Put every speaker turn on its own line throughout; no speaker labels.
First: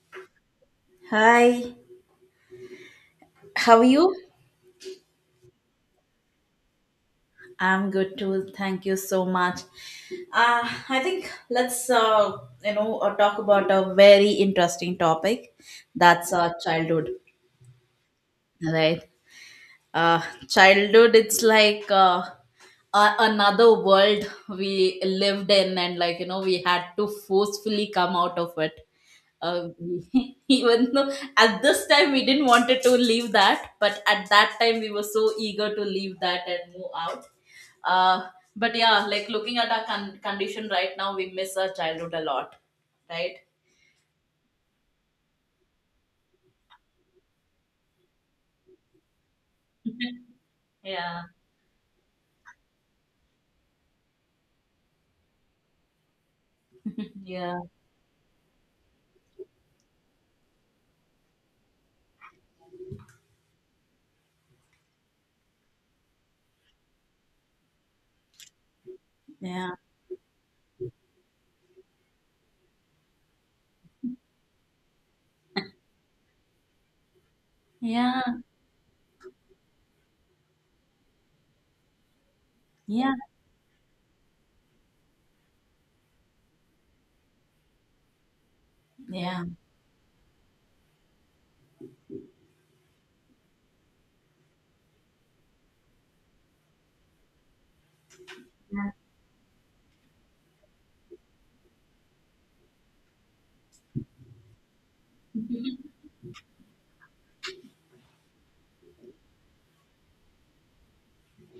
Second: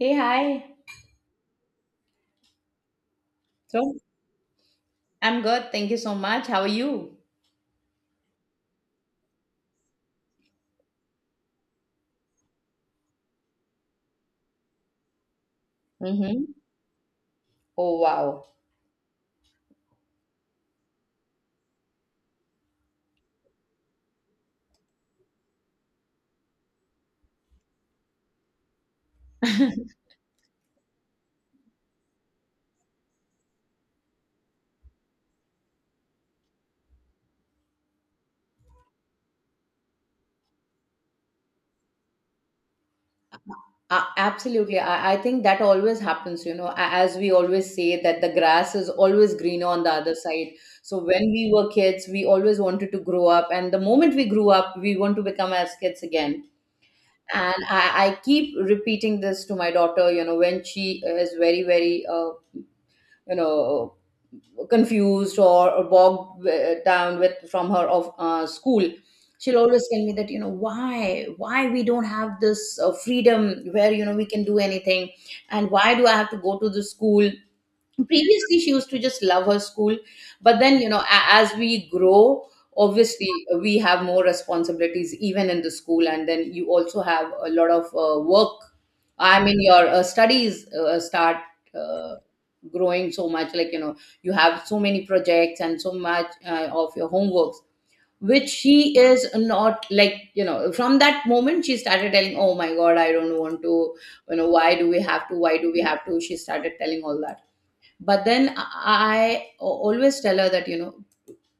Hey, hi.
Hi, how are
So
you?
I'm good. Thank you so much. How are you?
I'm good too. Thank you so much. I think let's talk about a very interesting topic. That's
Mm-hmm.
childhood,
Oh, wow.
right? uh, Childhood it's like another world we lived in and like you know we had to forcefully come out of it uh, even though at this time we didn't wanted to leave that but at that time we were so eager to leave that and move out uh, but yeah, like looking at our condition right now we miss our childhood a lot, right.
Absolutely. I think that always happens, as we always say that the grass is always greener on the other side. So when
Yeah.
we were kids, we always wanted to grow up. And the moment we grew up, we want to become as kids again. And
Yeah,
I keep repeating this to my daughter, when she is very, very, you know, confused, or bogged down with from her of school. She'll
yeah,
always tell me that, why we don't have this freedom where, we can do anything. And why do I have to go to the school?
yeah,
Previously, she used to just love her school. But then, as we grow,
yeah,
obviously, we have more responsibilities even in the school, and then you also have a lot of work. I mean, your studies start uh, growing so much, like, you have so many projects and so much of your homeworks, which she
yeah.
is not, like, from that moment she started telling, "Oh my god, I don't want to, why do we have to, why do we have to," she started telling all that. But then I always tell her that,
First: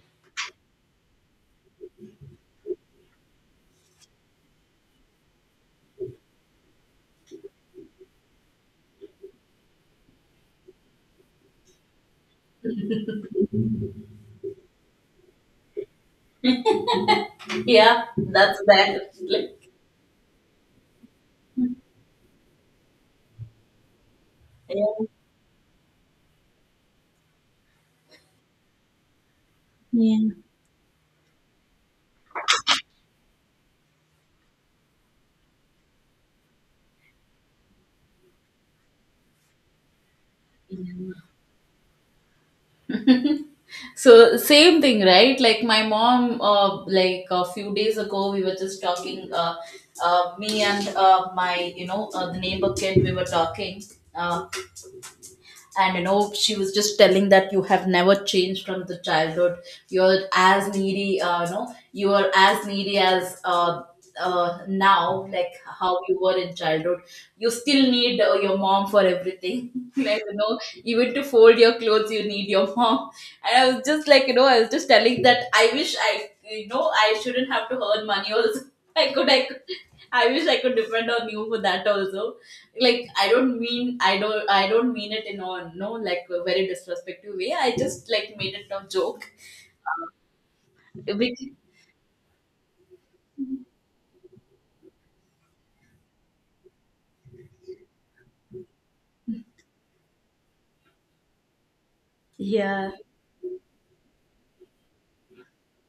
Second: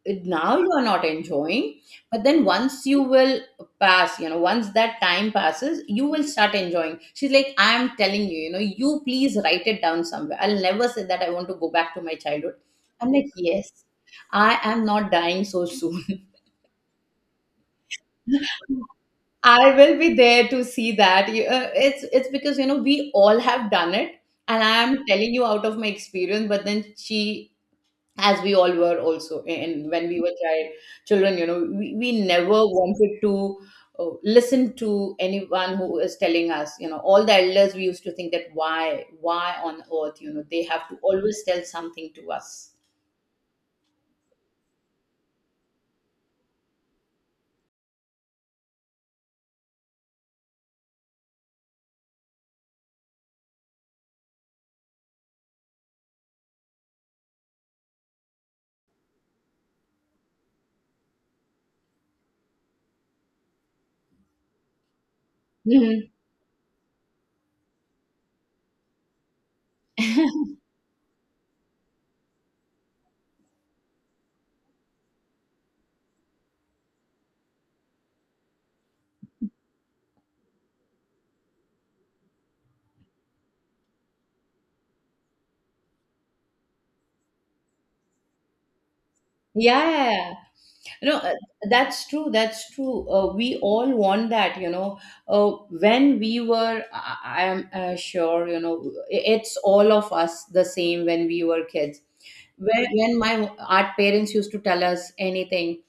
now you are not enjoying, but then once you will pass, once that time passes, you will start enjoying. She's like, "I am telling you, you know you please write it down somewhere, I'll never say that I want to go back to my childhood." I'm like, "Yes, I am not dying so soon."
Yeah, that's bad. Like,
I will be there to see that. It's because, we all have done it, and I am
yeah.
telling you out of my experience. But then she, as we all were also, and when we
Yeah.
were children, we never wanted to listen to anyone who is telling us, all the elders. We used to think that why on earth, they have to always tell something to us.
So same thing, right? Like my mom, like a few days ago, we were just talking. Me and my, you know, the neighbor kid, we were talking. Uh, and you know she was just telling that you have never changed from the childhood. You're as needy you know, you are as needy as now, like how
Mhm.
you were in childhood. You still need your mom for everything like you know, even to fold your clothes you need your mom. And I was just like you know, I was just telling that I wish I, you know, I shouldn't have to earn money also. I could, I wish I could depend on you for that also. Like I don't mean, I don't mean it in a no, like a very disrespectful way, I just like made it a joke.
Yeah. No,
Bec-
that's true. That's true. We all want that. When we I am sure, it's all of us the same when we were kids. When,
yeah,
when my art parents used to tell us anything,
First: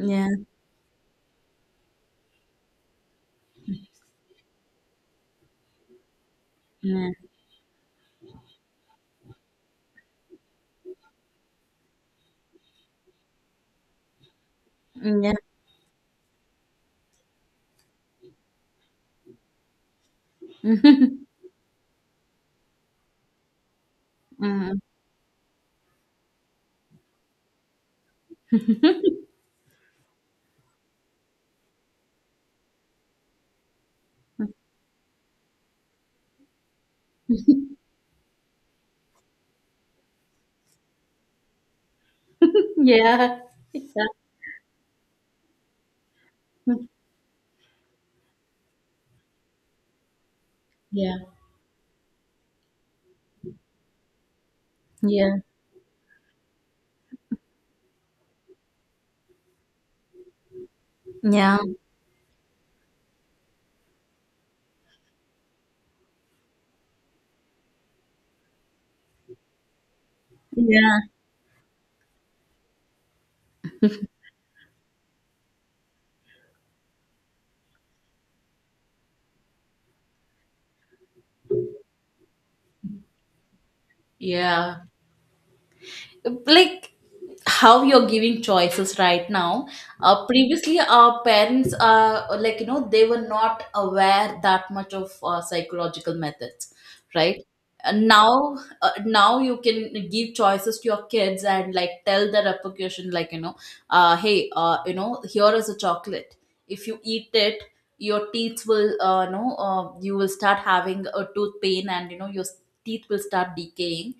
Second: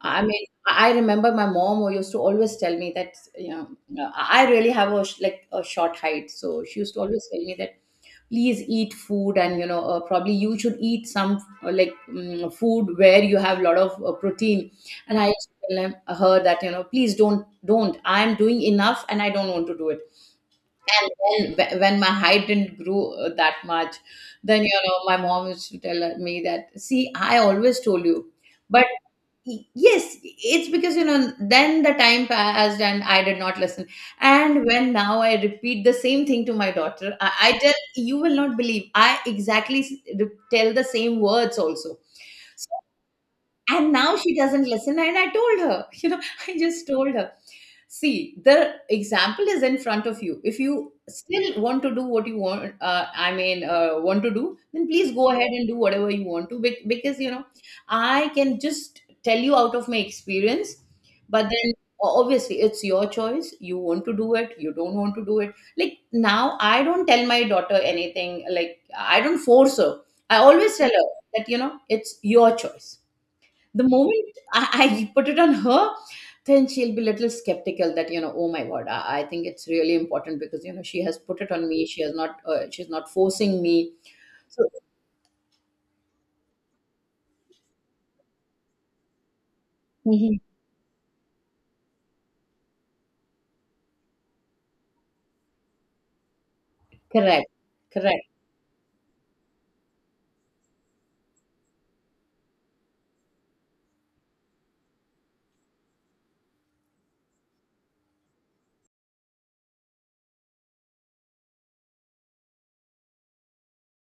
I mean, I remember my mom who used to always tell me that, I really have a like a short height, so she used to
yeah,
always tell me that please eat food, and, probably you should eat some like food where you have a lot of protein. And I
yeah.
used to tell her that, please don't, don't. I am doing enough and I don't want to do it. And then, when my height didn't grow that much, then,
Mhm.
my mom used to tell me that, "See, I always told you." But yes, it's because, then the time passed and I did not listen. And when now I repeat the same thing to my daughter, I tell you will not believe, I exactly tell the same words also.
Yeah,
And
yeah,
now she doesn't listen, and I told her, I just told her, "See, the example is in front of you. If you
yeah,
still want to do what you want, I mean, want to do, then please go
yeah,
ahead and do whatever you want to, because, I can just tell you out of my experience." But
yeah,
then, obviously, it's your choice. You want to do it, you don't want to do it. Like, now I don't tell my daughter anything. Like, I don't force her. I always tell
yeah.
her that, it's your choice. The moment I put it on her, then she'll be a little skeptical that, "Oh my god, I think it's really important, because, she has put it on me. She's not forcing me." So.
Yeah. Like how you're giving choices right now.
Mhm.
Previously our parents are like you know, they were not aware that much of psychological methods, right.
Correct,
And
correct,
now now you can give choices to your kids and like tell the repercussion, like you know, hey you know, here is a chocolate. If you eat it, your teeth will you know you will start having a tooth pain and you know your teeth will start decaying.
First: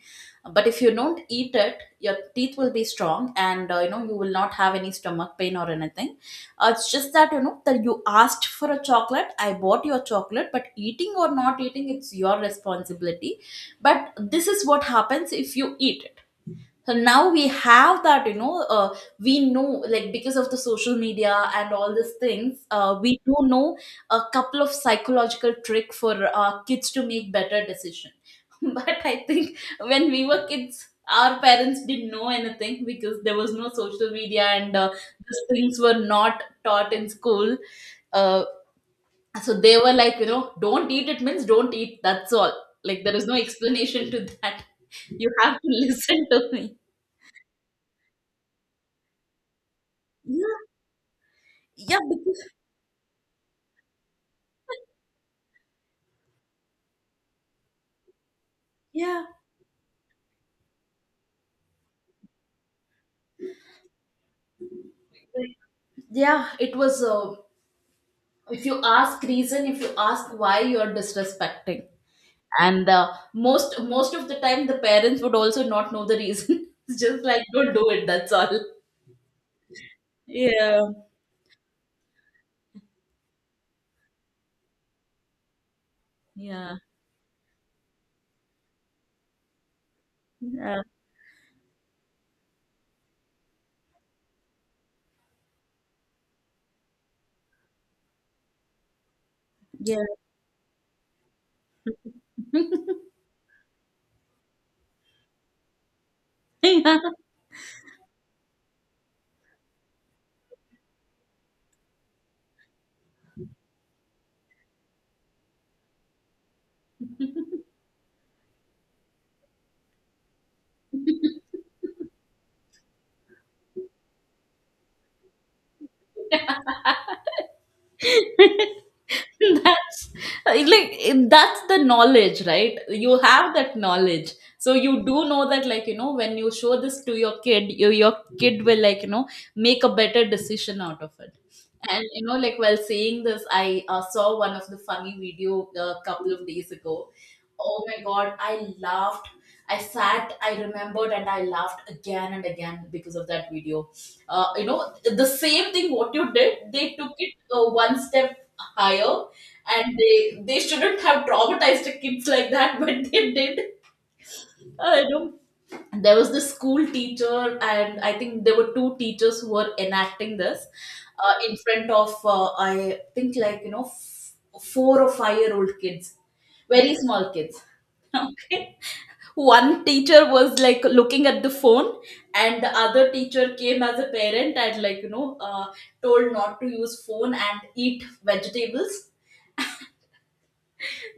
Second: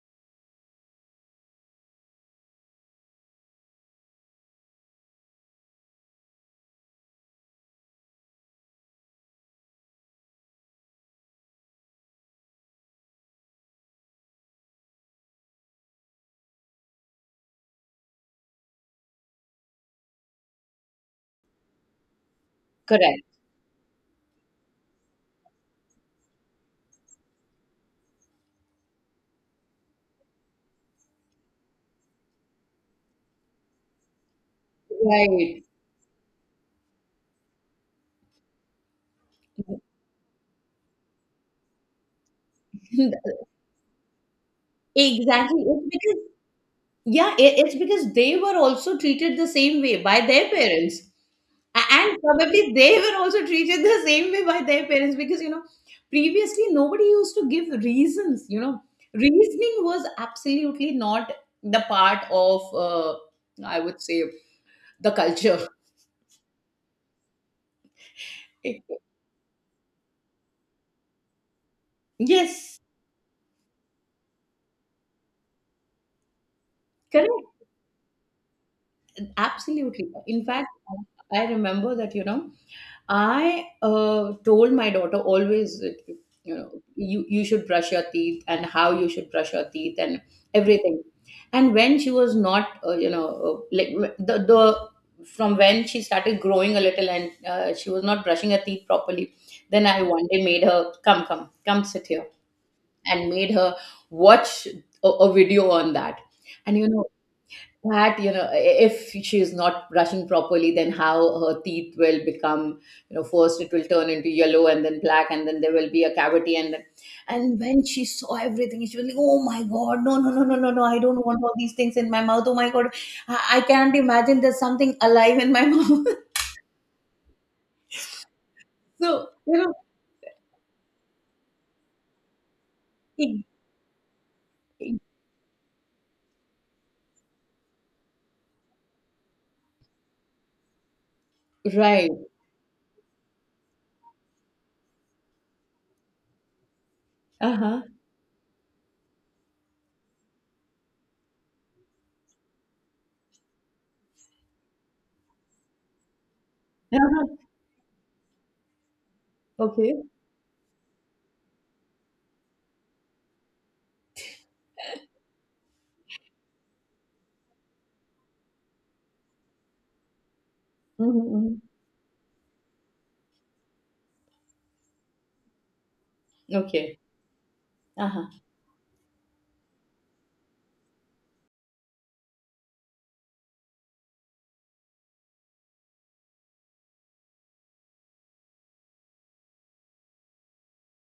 But if you don't eat it, your teeth will be strong and you know, you will not have any stomach pain or anything. It's just that you know, that you asked for a chocolate, I bought your chocolate, but eating or not eating, it's your responsibility. But this is what happens if you eat. So now we have that, you know, we know, like because of the social media and all these things, we
correct.
do know a couple of psychological trick for kids to make better decision. But I think when we were kids, our parents didn't know anything because there was no social media and these
Right.
things were not taught in school. uh, so they were like you know, don't eat it means don't eat, that's all. Like there is no explanation to that. You have
Exactly.
to
It's because,
listen to me.
yeah, it's because they were also treated the same way by their
Yeah.
parents. A-
Yeah,
And
because
probably they were also treated the same way by their parents because, previously nobody used to give reasons.
yeah,
Reasoning was absolutely not the part of, I would say, the culture.
yeah. It was. If you ask reason, if you ask why you are disrespecting,
Yes,
and most of the time the parents would also not know the reason. It's just like
correct.
don't do it. That's all.
Absolutely. In fact,
Yeah,
I remember that, I told my daughter always, that, you know,
yeah,
you should brush your teeth, and how you should brush your teeth, and
yeah,
everything. And when she was not, like, the, the, from when she started growing a little, and she was not brushing her teeth properly, then
yeah.
I one day made her come, come, come sit here, and made her watch a video on that. And, that, if she is not brushing properly, then how her teeth will become. First it will turn into yellow, and then black, and then there will be a cavity. And then,
Yeah.
and when she saw everything, she was like, "Oh my god, no, no, no, no, no, no, I don't want all these things in my mouth. Oh my god, I can't imagine there's something alive in my mouth."
That's
So,
like, that's the knowledge, right? You
it,
have that knowledge, so you
it-
do know that, like you know, when you show this to your kid, your kid will, like you know, make a better decision out of it. And
right.
you know, like while saying this, I saw one of the funny video a couple of days ago. Oh
Uh-huh.
my god, I laughed, I sat, I remembered and I laughed again and again because of that video. You know, the same thing what you did, they took it
Uh-huh.
one step higher,
Okay.
and they shouldn't have traumatized the kids like that, but they did. I know, there was this school teacher and I think there were two teachers who were enacting this
Mm-hmm.
in
Mm-hmm.
front of I think like you know, 4 or 5 year old kids, very
Okay.
small kids.
Uh-huh.
Okay, one teacher was like looking at the phone, and the other teacher came as a parent and like you know, told not to use phone and eat vegetables.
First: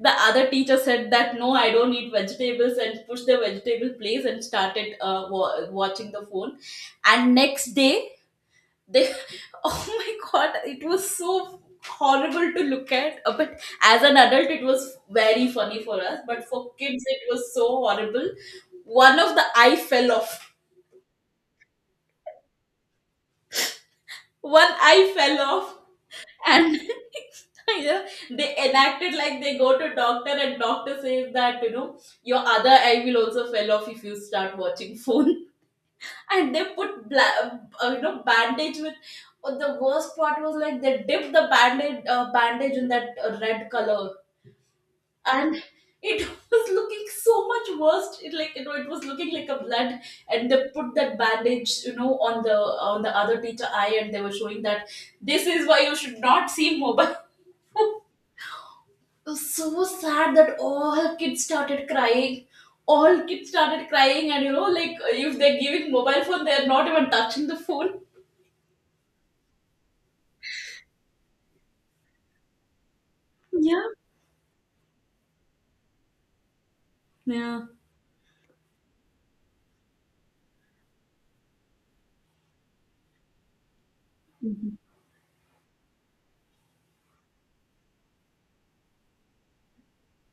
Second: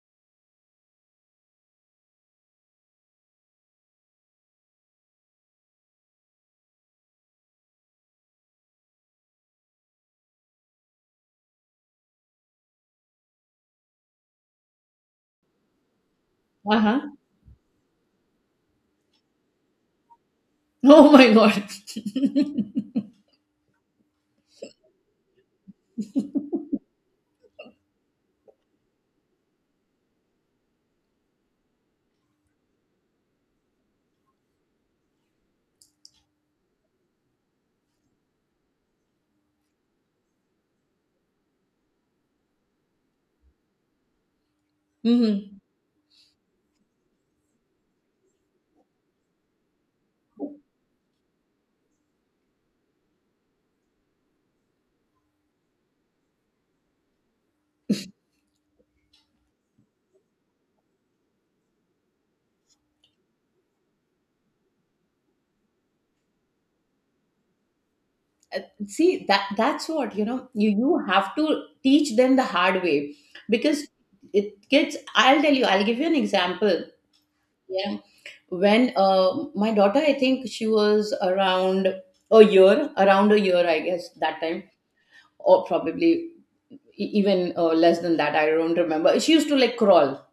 The other teacher said that no, I don't eat vegetables, and pushed the vegetable place and started watching the phone. And next day they oh my god, it was so horrible to look at. But as an adult it was very funny for us, but for kids
Uh-huh.
it was so horrible. One of the eye fell off,
Oh my god.
one eye fell off, and you know, they enacted like they go to doctor, and doctor says that you know, your other eye will also fell off if you start watching phone. And they put you know, bandage with the worst part was like they dipped the bandage, bandage in that red color.
Hmm.
And it was looking so much worse, it, like you know, it was looking like a blood. And they put that bandage, you know, on the, on the other teacher eye, and they were showing that this is why you should not see mobile. It was so sad that all kids started crying, all kids started crying. And you know, like if they're giving mobile phone, they're not even touching the phone.
See, that's what, you have to teach them the hard way,
Yeah.
because it gets I'll tell you, I'll give you an example.
Yeah.
Yeah. When my daughter, I think she was around a year, around a year, I guess, that time,
Mm-hmm.
or probably even less than that, I don't remember, she used to like crawl.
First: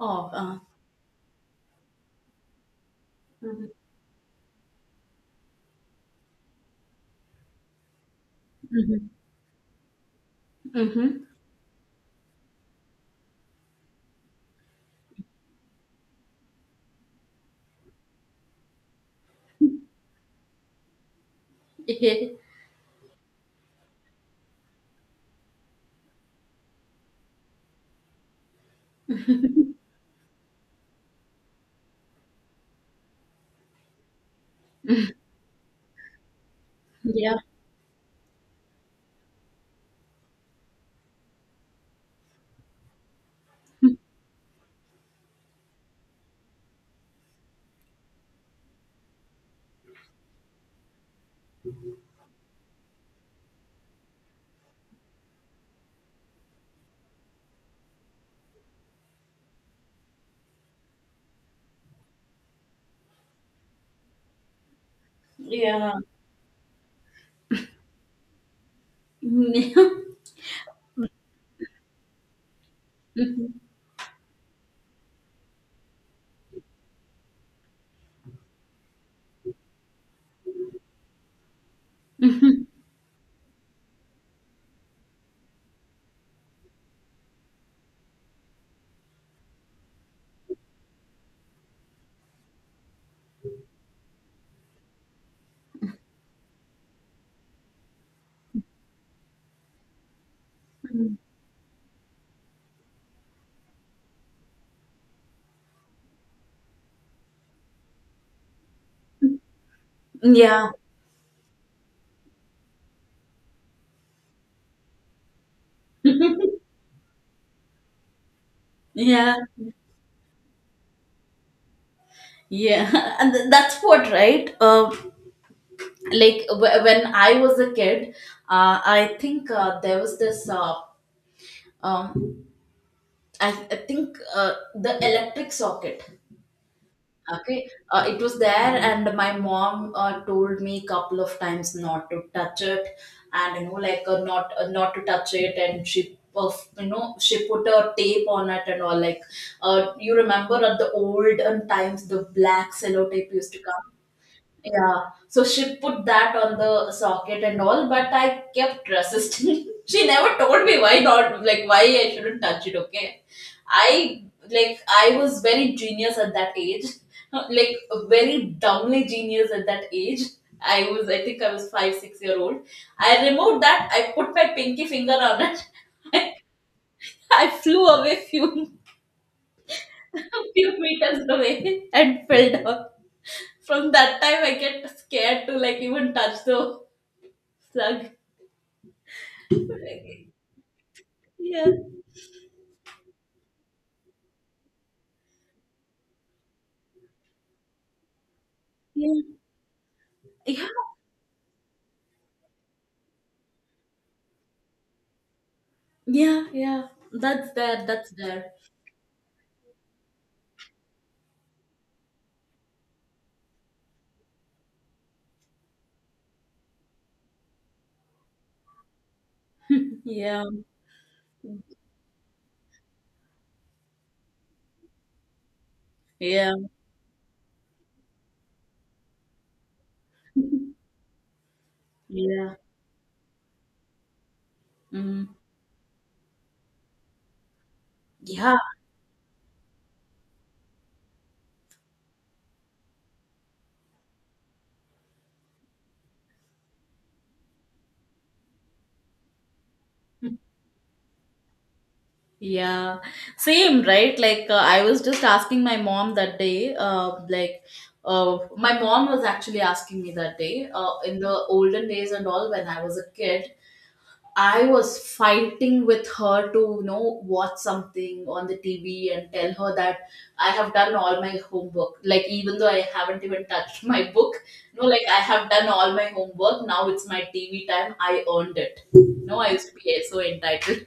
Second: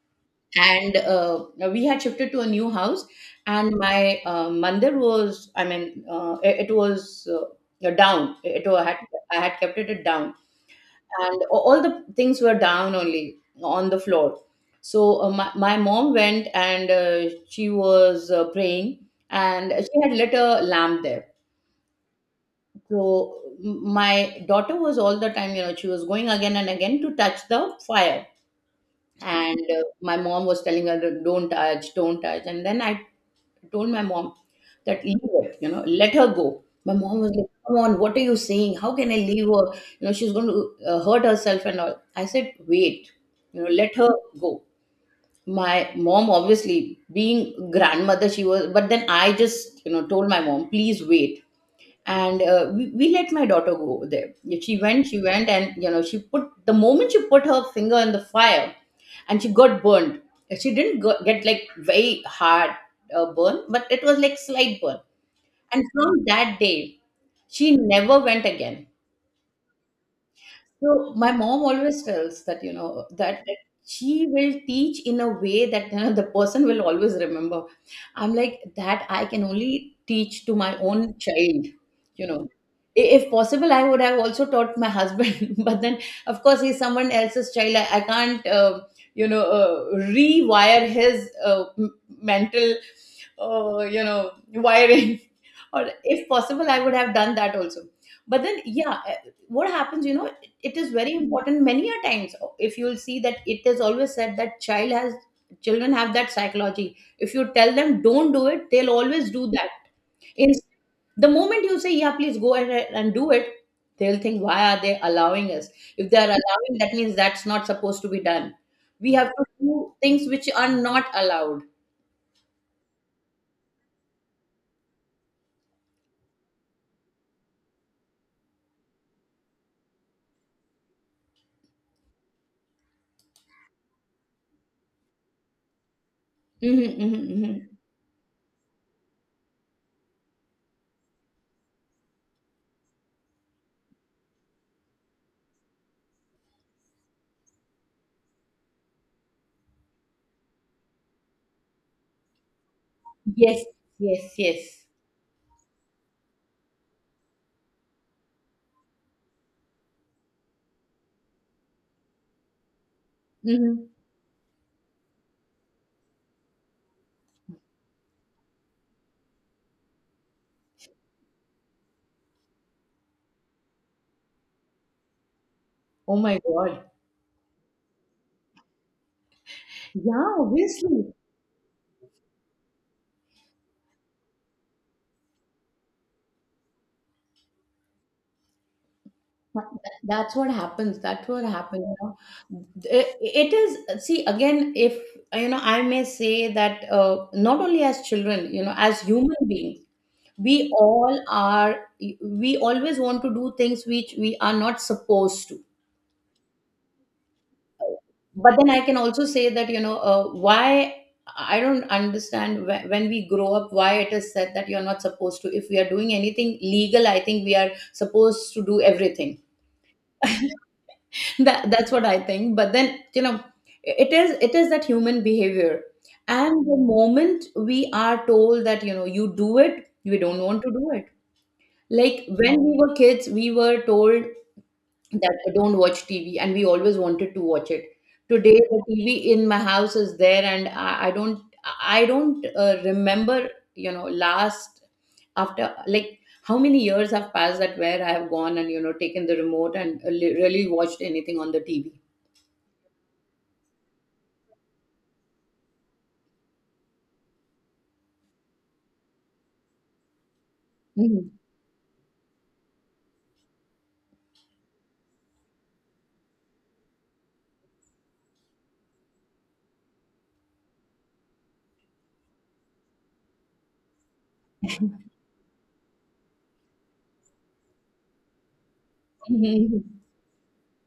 Oh
And we had shifted to a new house,
mhm.
and my mandir was, I mean, it was, down. I had
Mm-hmm.
I had kept it down,
Mm-hmm.
and all the things were down only, on the floor. So my mom went, and she was praying, and she had lit a lamp there. So my daughter was all the time, she was going again and again to touch the fire, and my mom was telling her, "Don't touch, don't touch." And then I told my mom that, "Leave it, let her go." My mom was
Yeah.
like, "Come on, what are you saying? How can I leave her? She's going to hurt herself and all." I said, "Wait, let her go." My mom, obviously, being grandmother, she was, but then I just, told my mom, "Please wait," and we let my daughter go there. Yeah, she went, and, she put the moment she put her finger in the fire, and she got burned. She didn't get, like, very hard burn, but it was like slight burn, and
Yeah.
from that day she never went again. So my mom always tells that, that she will teach in a way that, the person will always remember. I'm like, that I can only teach to my own child, you know.
Mhm.
If possible, I would have also taught my husband, but then, of course, he's someone else's child. I can't, rewire his mental, wiring. Or if possible, I would have done that also. But then, yeah, what happens, it is very
Mm.
important many a times. If you'll see, that it is always said that children have that psychology. If you tell them don't do it, they'll always do that. In
Yeah.
the moment you say yeah, please go ahead and do it, they'll think why are they allowing us. If they are allowing, that means that's not supposed to be done. We have
Yeah,
to do things which are not allowed.
yeah, and that's what, right? Like when I was a kid, I think there was this. Um, I think the electric socket.
Hmm, hmm, hmm.
Okay, it was there, and my mom told me a couple of times not to touch it, and you know, like not to touch it, and she. Of, you know, she put a tape on it and all. Like, you remember at the olden times, the black cello tape used to
Yes.
come.
Yes, yes.
Yeah. So she put that on the socket and all, but I kept resisting. She never told me why not, like why I shouldn't touch it. Okay.
Hmm.
I, like I was very genius at that age, like very dumbly genius at that age. I think I was 5 six year old. I removed that. I put my pinky finger on it.
Oh my God.
I flew away few
Yeah,
few
obviously.
meters away and fell down. From that time, I get scared to like even touch the slug.
That's what happens, that's what
Yeah,
happens. It, is, see again, if I may say that, not only as children, as
yeah,
human beings,
yeah,
we all are we always want to do things which we are not supposed to.
yeah, yeah. That's there. That's there.
But then I can also say that, why I don't understand, when we grow up, why it is said that you're not supposed to. If we are doing anything legal, I think we are supposed to do everything.
Yeah,
That that's what I think. But then, it is, that human behavior.
yeah,
And the moment we are told that, you do it, we don't want to do it. Like
yeah.
when we were kids, we were told
Mm.
that don't watch TV, and we always wanted to watch it.
Yeah.
Today the TV in my house is there, and I don't, remember, last, after like how many years have passed that where I have gone and taken the remote and really watched anything on the TV.
Yeah, same, right? Like, I was just asking my mom that day, like, my mom was actually asking me that day, in
Mhm.
the olden days and all, when I was a kid, I was fighting with her to, you know, watch something on the TV and tell her that I have done all my homework. Like, even though I haven't even touched my book, no, like, I have done all my homework. Now it's my TV time. I earned it. No, I used to
Mhm.
be so entitled.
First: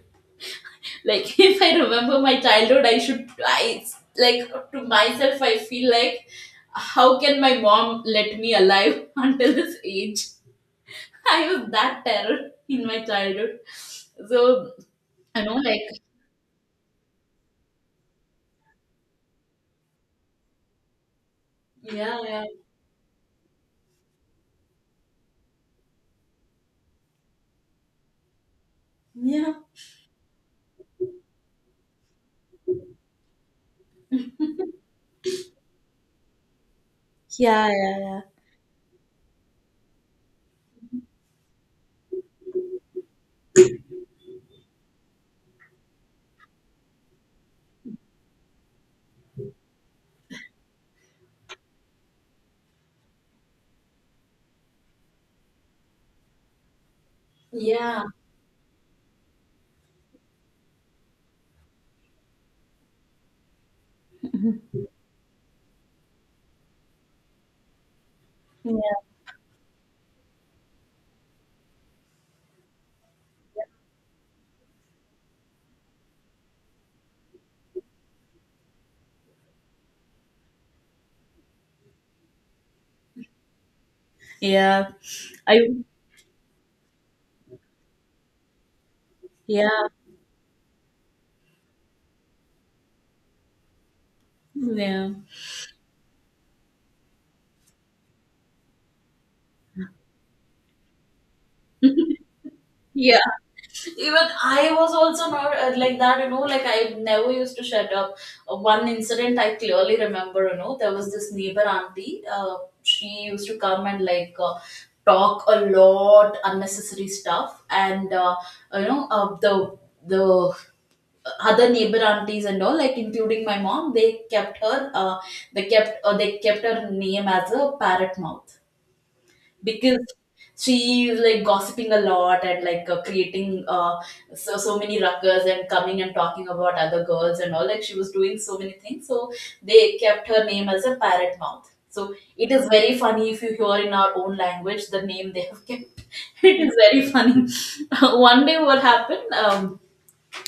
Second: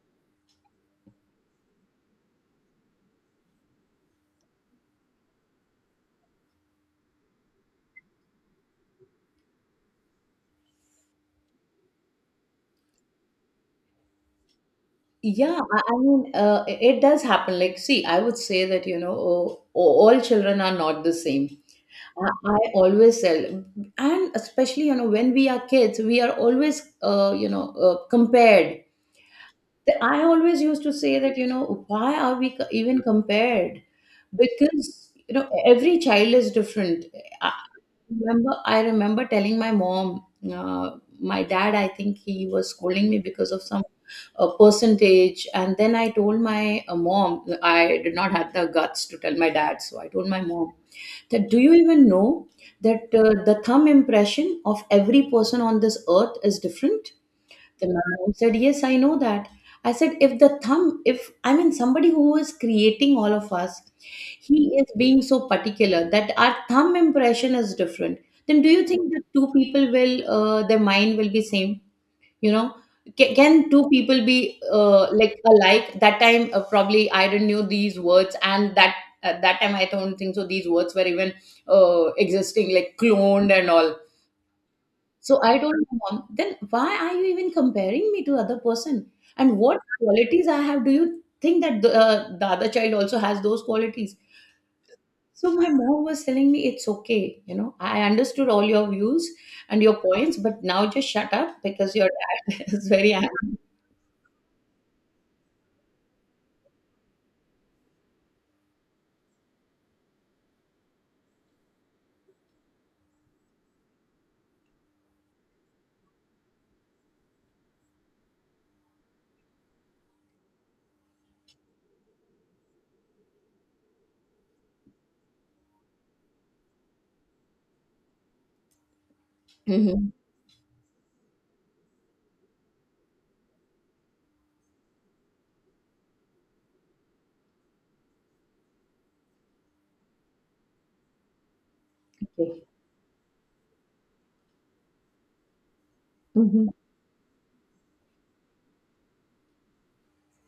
Like, if I remember my childhood, I should I like to myself I feel like how can my mom let me alive until this age? I was that terror in my childhood. So I know,
Yeah, I
like
I mean, it does happen. Like, see, I would say that, oh, all children are not the same.
yeah,
I,
yeah,
I always tell, and especially, when we are kids, we are always, compared.
yeah.
I always used to say that, why are we even compared? Because, every child is different. I
Yeah, yeah,
I remember telling my mom. Uh, my dad, I think he was scolding me because of some percentage. And then I told my mom. I did not have the guts to tell my dad. So I told my mom that, do you even know that the thumb impression of every person on this earth is different?
yeah.
The
Yeah.
man said, yes, I know that. I said, if the thumb, if I mean somebody who is creating all of us, he is being so particular that our thumb impression is different, then do you think that two people will, their mind will be same? You know, can two people be like alike? That time, probably I didn't know these words, and that at that time I don't think so. These words were even existing, like cloned and all.
Yeah. Yeah.
So I
I
told my mom, then why are you even comparing me to other person? And what
Yeah.
qualities I have? Do you think that the other child also has those qualities?
Yeah.
So my mom was telling me, it's okay. I understood all your views and your points, but now just shut up because your dad is very
Yeah.
angry.
Even I was also not like that, you know, like I never used to shut up. One incident I clearly remember, you know, there was this neighbor auntie, she used to come and like talk a lot unnecessary stuff and you know uh, the the other neighbor aunties and all, like including my mom, they kept her name as a parrot mouth, because
Mm-hmm.
she is like gossiping a lot and like creating so many ruckus and coming and talking about other girls and all, like she was doing so many things. So they kept her name as a parrot mouth. So it
Okay.
is very funny if you hear in our own language the name they have kept. It
Mm-hmm.
is very funny. One day, what happened?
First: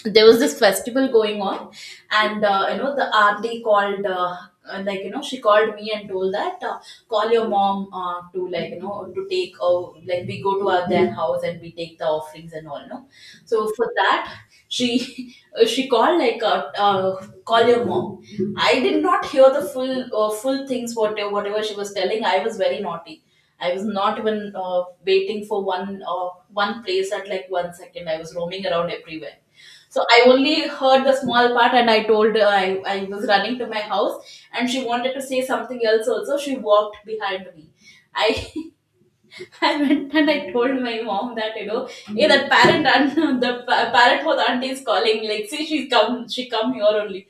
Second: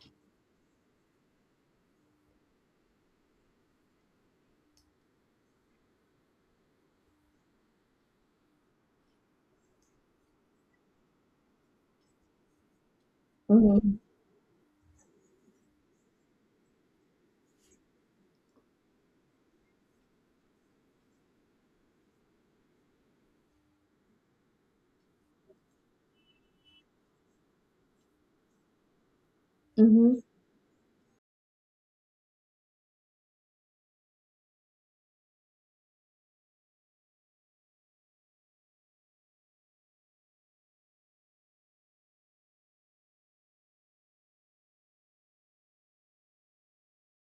There was this festival going on, and you know, the auntie called like you know, she called me and told that, call your mom to, like you know, to take, like we go to our their house and we take the offerings and all, no? So for
Mm-hmm.
that, she she called like call your mom. I did not hear the full things, whatever she was telling. I was very naughty. I was not even waiting for one place at like one second. I was roaming around everywhere. So
Mm-hmm.
I only heard the small part, and I told her, I was running to my house, and she wanted to say something else. Also, she walked behind me. I I went and I told my mom that, you know, hey, that parent aunt, parent house auntie is calling. Like, see, she's come, she come here only.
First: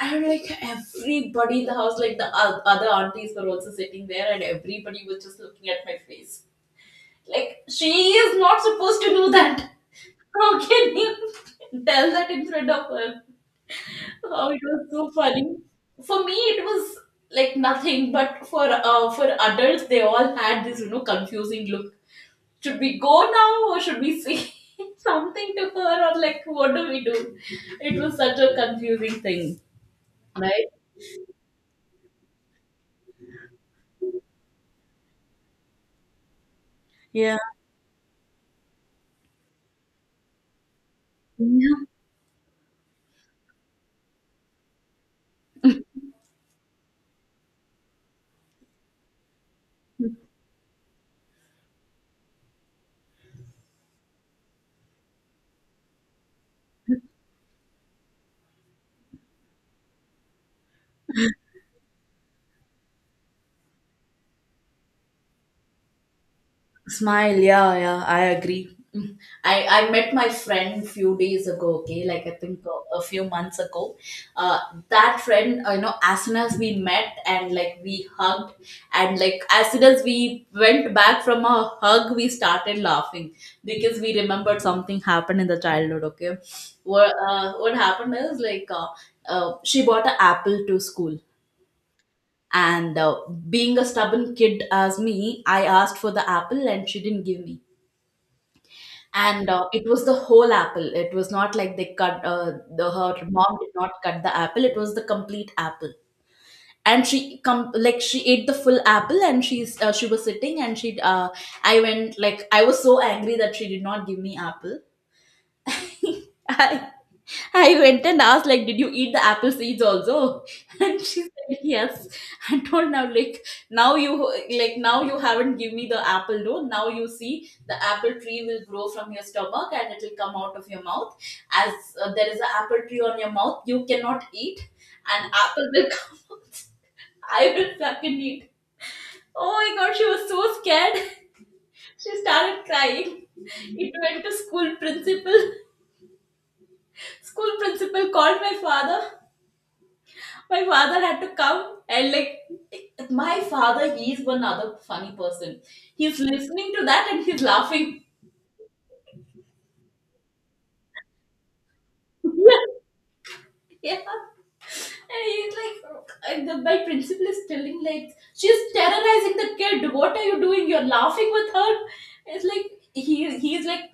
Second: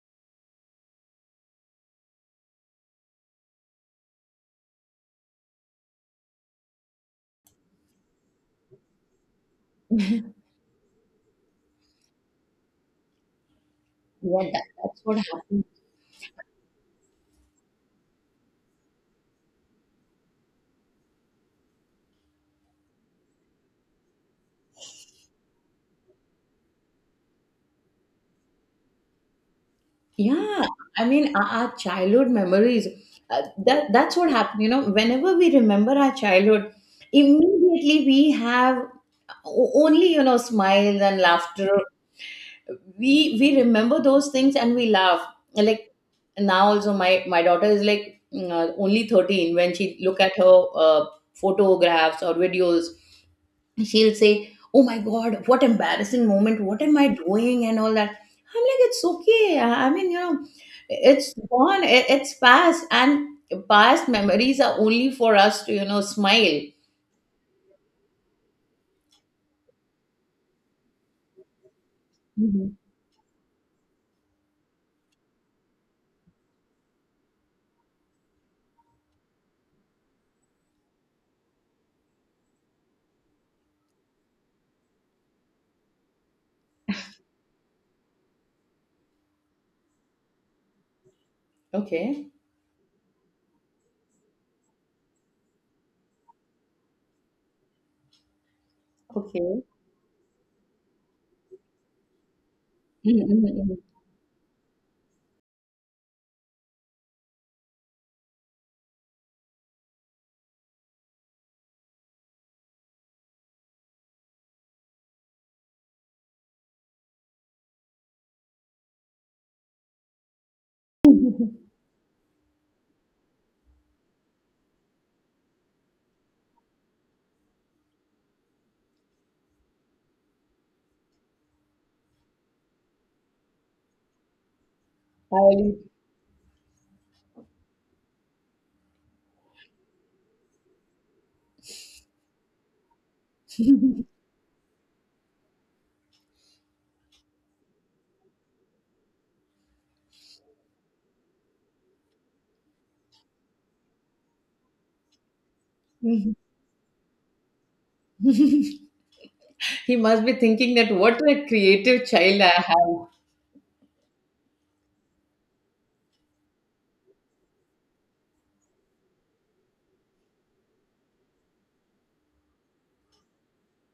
And like everybody in the house, like other aunties were also sitting there, and everybody was just looking at my face. Like, she is not supposed to do that. How can you tell that in front of her? Oh,
Yeah,
it was
that's
so
what
funny.
happened.
For me, it was like nothing, but for adults, they all had this, you know, confusing look. Should we go now or should we say something to her, or like what do we do? It was such a confusing thing,
Yeah,
right?
I mean, our childhood memories, that's what happened. You know, whenever we remember our childhood,
Yeah.
immediately we have only, smiles and laughter.
Yeah.
We remember those things and we laugh. Like now also, my daughter is like, only 13 when she look at her photographs or videos, she'll say, "Oh my God, what embarrassing moment. What am I doing?" And all that. I'm like, it's okay. I mean, it's gone. It's past. And past memories are only for us to, smile.
Smile, yeah, yeah, I agree. Mm. I met my friend few days ago, okay, like I think
Mhm.
a few months ago. Uh, that friend, you know, as soon as we met and like we hugged, and like as soon as we went back from a hug, we started laughing because we remembered something happened in the childhood, okay. What happened is like, she bought an apple to school.
Okay.
And being a stubborn kid as me, I asked for the apple and she didn't give me. And
Okay.
it was the whole apple. It was not like they cut, the her mom did
Mhm,
not cut the apple, it was the complete apple. And she come, like she ate the full apple, and she was sitting and she I went. Like, I was so angry that she did not give me apple. I I went and asked, like, did you eat the apple seeds also? And she
mhm.
said, yes. I told now, like, now you haven't give me the apple, no. Now you see, the apple tree will grow from your stomach and it will come out of your mouth. As There is an apple tree on your mouth, you cannot eat. And apple will come out. I will fucking eat. Oh my God, she was so scared. She started crying. It went to school principal. School principal called my father. My father had to come, and like my father, he is one other funny person. He's listening to that and he's laughing.
He must be thinking that what a creative child I have.
Yeah. And he's like, my principal is telling, like, she's terrorizing the kid, what are you doing, you're laughing with her? It's like, he's like,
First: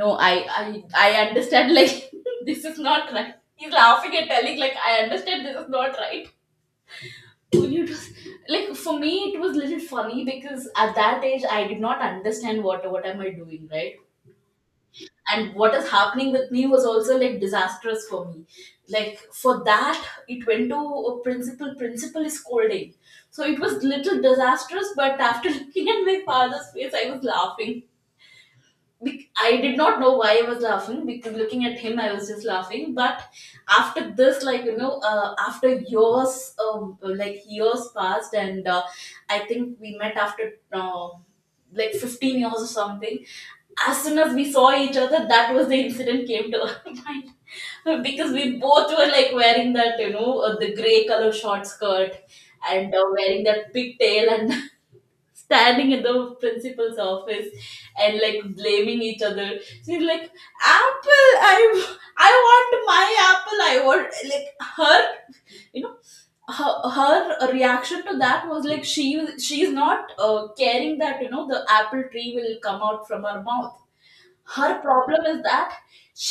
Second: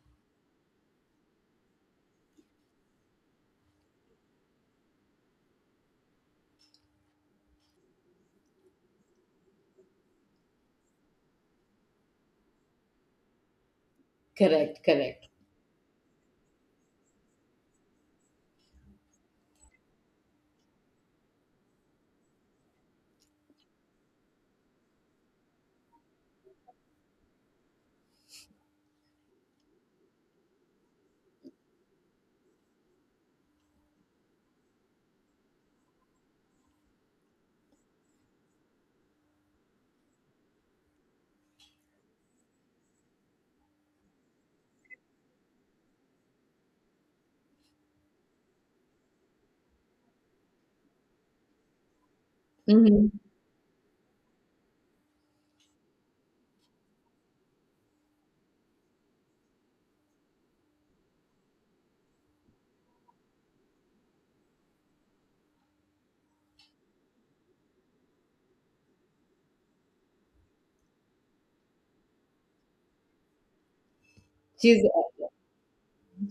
no, I understand, like, this is not right. He's laughing and telling, like, I understand this is not right. It was, like, for me it was little funny because at that age I did not understand what am I doing, right?
Correct, correct.
And what is happening with me was also like disastrous for me. Like, for that, it went to a principal. Principal is scolding. So it was little disastrous, but after looking at my father's face I was laughing. I did not know why I was laughing, because looking at him, I was just laughing. But after this, like you know, after years, like years passed. And I think we met after like 15 years or something. As soon as we saw each other, that was the incident came to our mind, because we both were like wearing that, you know, the gray color short skirt, and
Mhm.
wearing that pigtail, and standing in the principal's office, and like blaming each other. She's like, "Apple, I want my apple. I want like her, you know." Her reaction to that was like she's not caring that, you know, the apple tree will come out from her mouth. Her
She's
problem is that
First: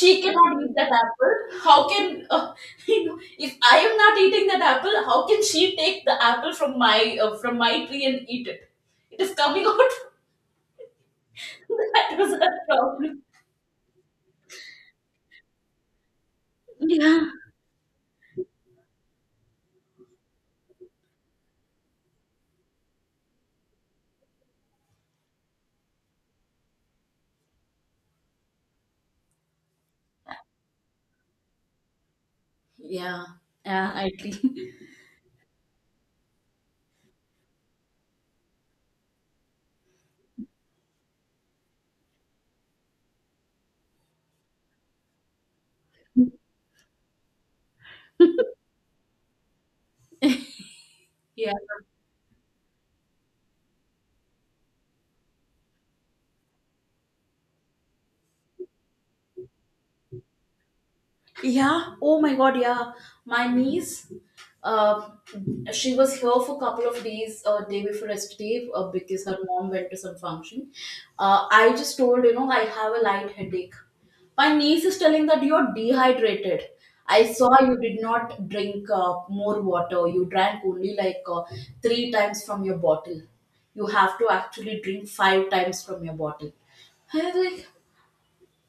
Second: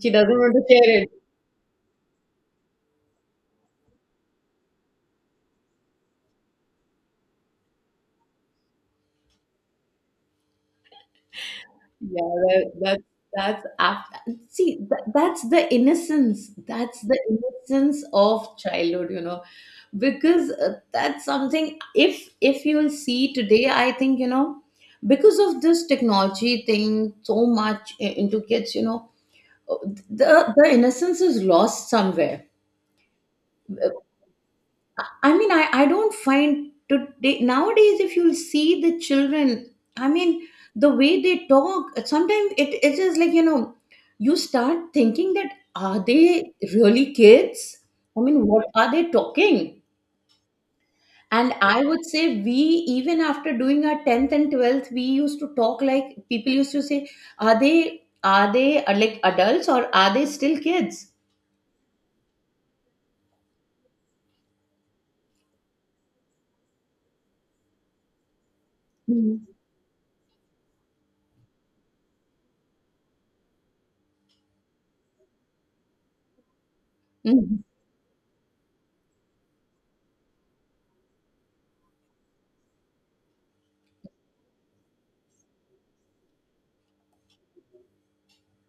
she doesn't want
cannot
to
eat that
share it.
apple. How can you know, if I am not eating that apple, how can she take the apple from my tree and eat it? It is coming out. That
Yeah,
was her problem.
that's after. See, that's the innocence. That's the
Yeah.
innocence of childhood, you know, because that's something. If you will see today, I think, because of this technology thing, so much into kids, uh, the innocence is lost somewhere.
Yeah. Yeah, I agree.
I mean, I don't find today nowadays, if you see the children, I mean, the way they talk, sometimes it is like, you know, you start thinking that are they really kids? I mean, what are they talking?
Yeah.
And I would say, we even after doing our 10th and 12th, we used to talk like people used to say, are they like adults, or are they still kids?
Yeah. Oh my God. Yeah. My niece, uh, she was here for a couple of days, day before yesterday, because her
Mhm.
mom went to some function. I just told, you know, I have a light headache. My niece is telling that you're dehydrated. I saw
Mhm.
you did not drink more water. You drank only like, three times from your bottle. You have to actually drink five times from your bottle. I was like,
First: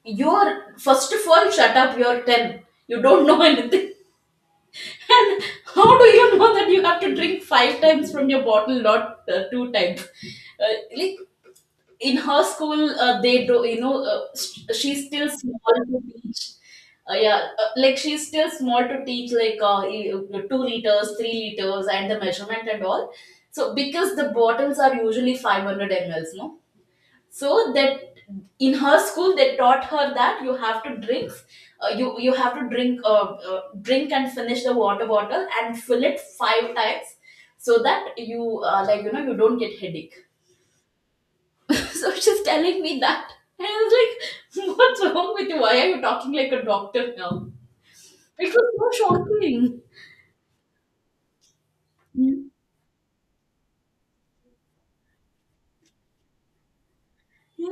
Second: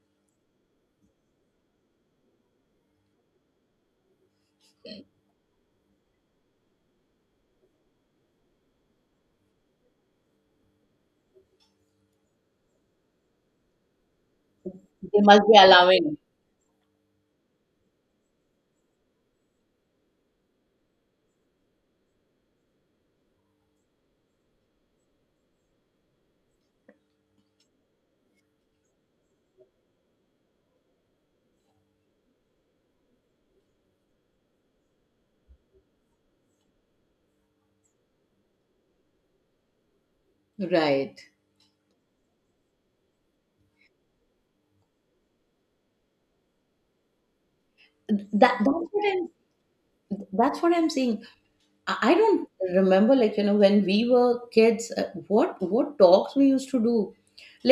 you're, first of all, shut up. You're 10. You don't know anything. And how do you know that you have to drink five times from your bottle, not two times? Like in her school, they do, you know, she's
They
still
must be
small to
allowing.
teach. Yeah, like she's still small to teach, like, 2 liters, 3 liters, and the measurement and all. So, because the bottles are usually 500 mls, no? So that in her school, they taught her that you have to drink you have to drink, drink and finish the water bottle and fill it five times, so that you, like you know, you don't get headache.
Right.
So she's telling me that, and I was like, what's wrong with you, why are you talking like a doctor now?
That,
It
that's
was
what
so
I'm
shocking.
that's what I'm saying. I don't remember, like when we were kids, what talks we used to do.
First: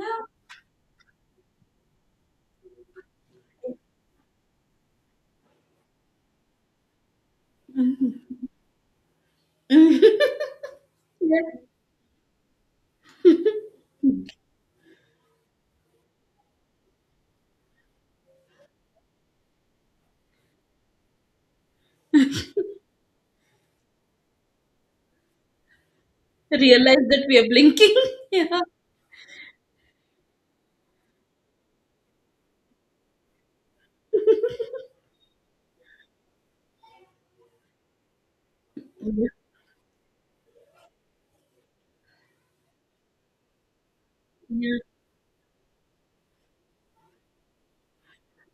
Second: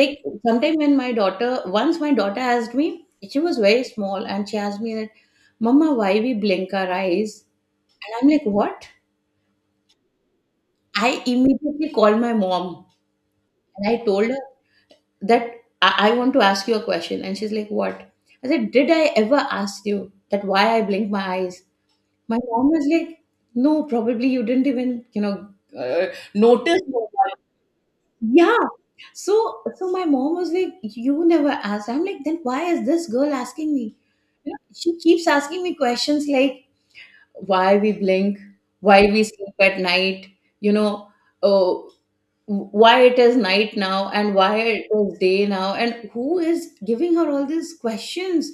Like sometime when my daughter once my daughter asked me, she was very small, and she asked me that, mama, why we blink our eyes? And I'm like, what?
Yeah.
I
Yeah.
immediately called my mom and I told her that, I want to ask you a question. And she's like, what? I said, did I ever ask you that why I blink my eyes? My mom was like, "No, probably you didn't even, uh,
Realize that
notice."
we are blinking.
Yeah.
Yeah.
So, so my mom was like, "You never asked." I'm like, "Then why is this girl asking me?" You know, she keeps asking me questions like, "Why we blink? Why we
Yeah,
sleep at night? You know, oh, why it is night now and why
yeah.
it is day now?" And who is giving her all these questions?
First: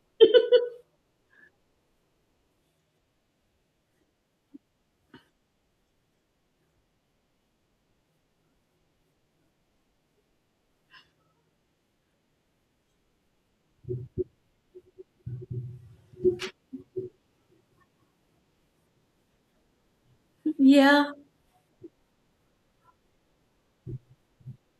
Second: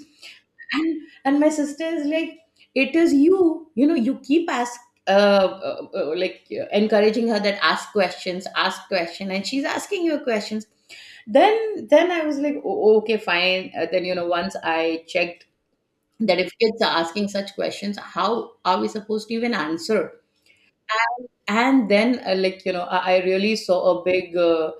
And my sister is like, it is you, you know, you keep ask like encouraging her that ask questions, ask question, and she's asking you questions. Then I was like, oh, okay fine, then once I checked that if kids are asking such questions, how are we supposed to even answer?
Yeah.
and and then, like I really saw a big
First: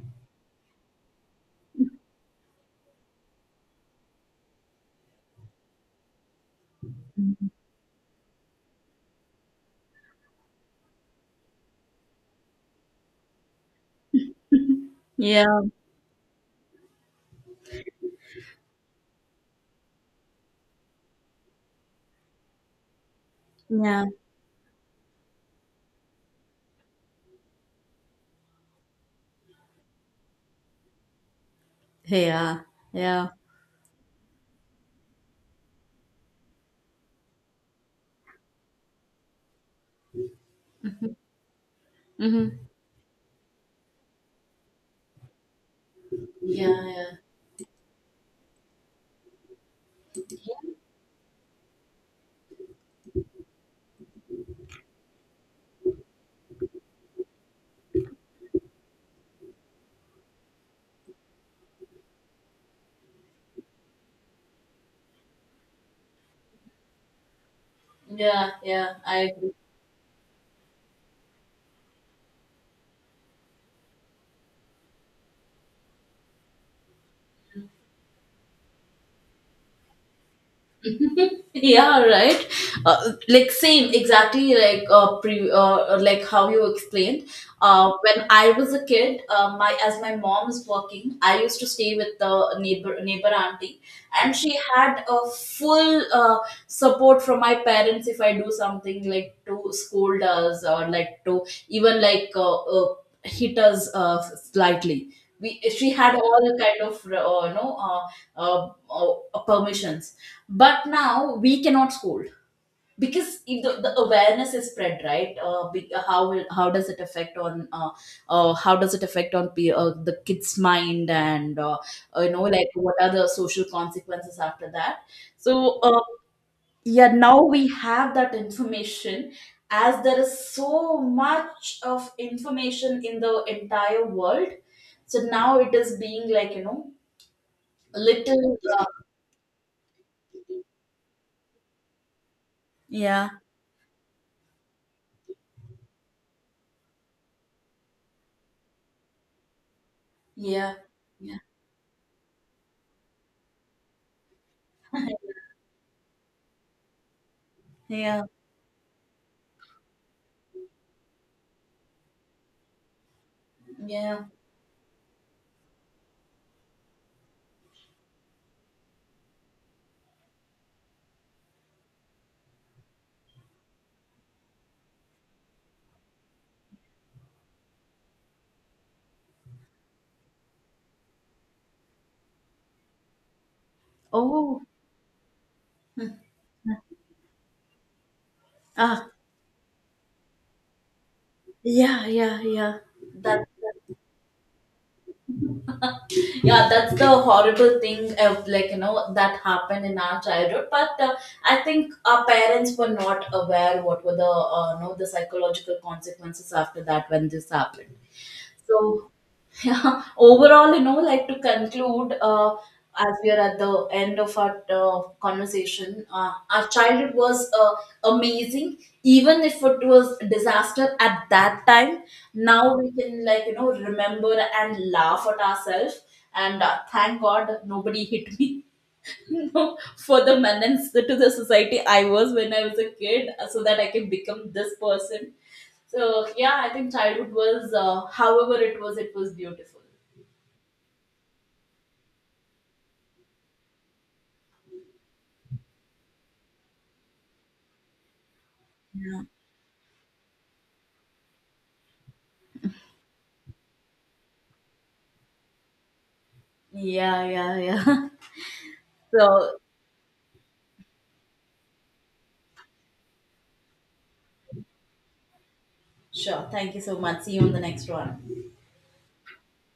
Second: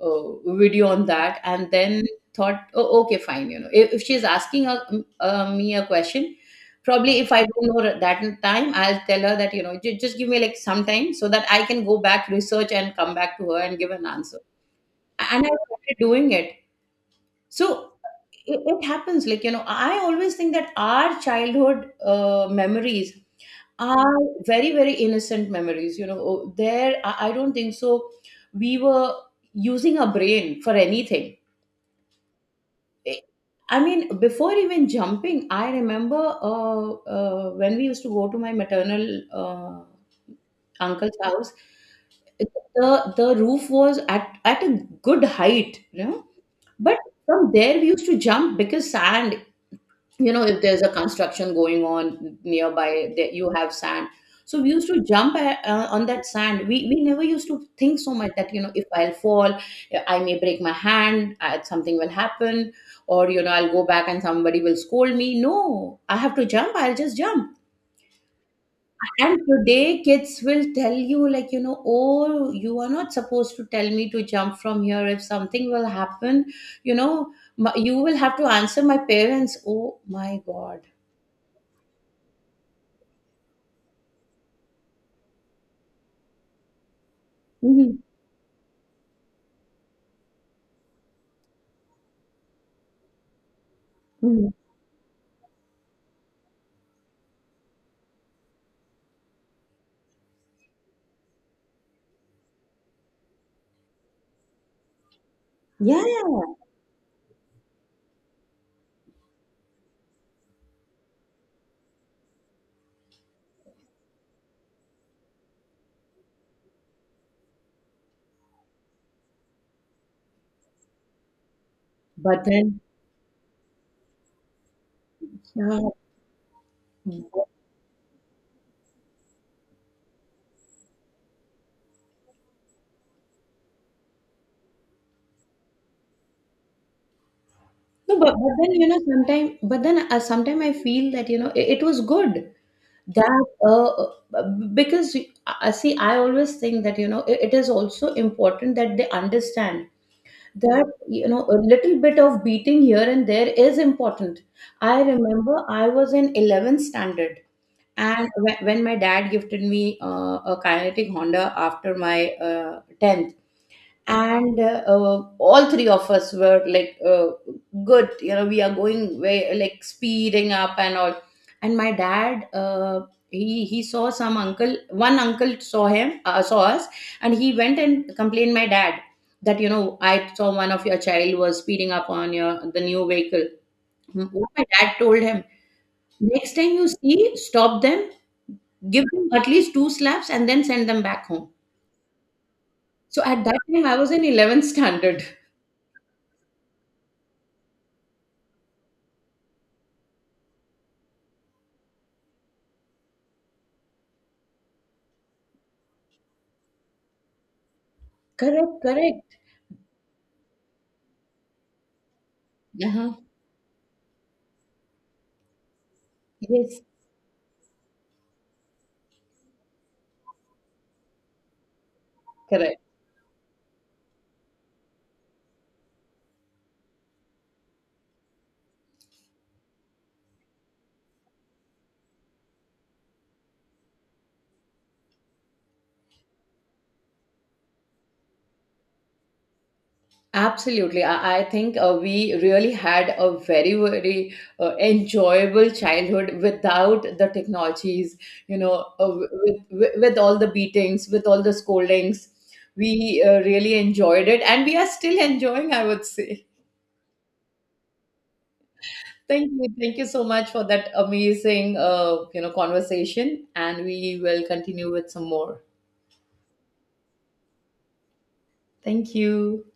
uh, video on that, and then thought, oh, okay fine, if she's asking me a question, probably if I don't know that in time, I'll tell her that, just give me like some time so that I can go back, research, and come back to her and give an answer. And
Yeah.
I started doing it. So it happens, like I always think that our childhood memories
Yeah.
are very, very innocent memories. You know, oh there, I don't think so we were using our brain for anything.
Yeah.
I
Yeah.
I mean, before even jumping, I remember when we used to go to my maternal uh, uncle's house,
Mhm.
the roof was at a good height, you know.
Yeah,
But
yeah,
from there, we used to jump, because sand, you know, if there's a construction going on nearby that you have sand, so we used to jump on that sand. We never used to think so much that, if I'll fall, I may break my hand, something will happen, or I'll go back and somebody will scold me. No, I have to jump, I'll just jump.
yeah, yeah, I
And
agree.
today kids will tell you, like oh, you are not supposed to tell me to jump from here. If something will happen, you know you will have to answer my parents, oh my God.
Yeah. Right. Like same exactly, like like how you explained. When I was a kid, my, as my mom is working, I used to stay with the neighbor auntie. And
Mm.
she had a full support from my parents if I do something, like to scold us or like to even, like hit us slightly. We She
Yeah,
had all kind of, you know uh, uh, permissions. But now we cannot scold, because if the awareness is spread, right? How does it affect on, how does it affect on pe- the kids mind, and, you know,
but
like,
then,
what are the social consequences after that? So,
yeah.
yeah, now we have that information. As there is so much of information in the entire world, so now it is being, like you know,
No, but
little,
then sometime, but then sometime I feel that, it was good
yeah.
that, because, see, I always think that, it is also important that they understand
Yeah.
that,
Yeah.
a little bit of beating here and there is important. I remember I was in 11th standard,
Yeah.
and when my dad gifted me a Kinetic Honda after my 10th,
Yeah.
and all three of us were like, good, we are going way like speeding up and all. And my dad, he saw some uncle, one uncle saw him, saw us, and he went and complained my dad that, I saw one of your child was speeding up on your the new vehicle. Hmm. What my
Oh,
dad told him: next time you see, stop them, give
ah,
them at least two slaps, and then send them back home.
yeah, yeah, yeah.
So at
That,
that time I was in 11th standard.
yeah, that's the horrible thing of, like you know, that happened in our childhood. But I think our parents were not aware what were the, you know, the psychological consequences after that, when this happened. So,
Correct, correct.
yeah, overall, you know, like to conclude, as
Uh-huh.
we are at the end of our conversation, our
Yes,
childhood was, amazing, even if it was disaster at that time. Now
correct.
we can, like, you know, remember and laugh at ourselves. And thank God nobody hit me. No, for the menace to the society I was when I was a kid, so that I can become this person. So yeah, I think childhood was, however it was beautiful.
Absolutely. I think we really had a very, very enjoyable childhood without the technologies,
Yeah,
with all the beatings, with all the scoldings. We really enjoyed it and we are still enjoying, I would say.
yeah, yeah. Yeah.
Thank
So
you. Thank you so much for that amazing, conversation. And we will continue with some more.
sure. Thank you so much. See you on the next one.
Thank you.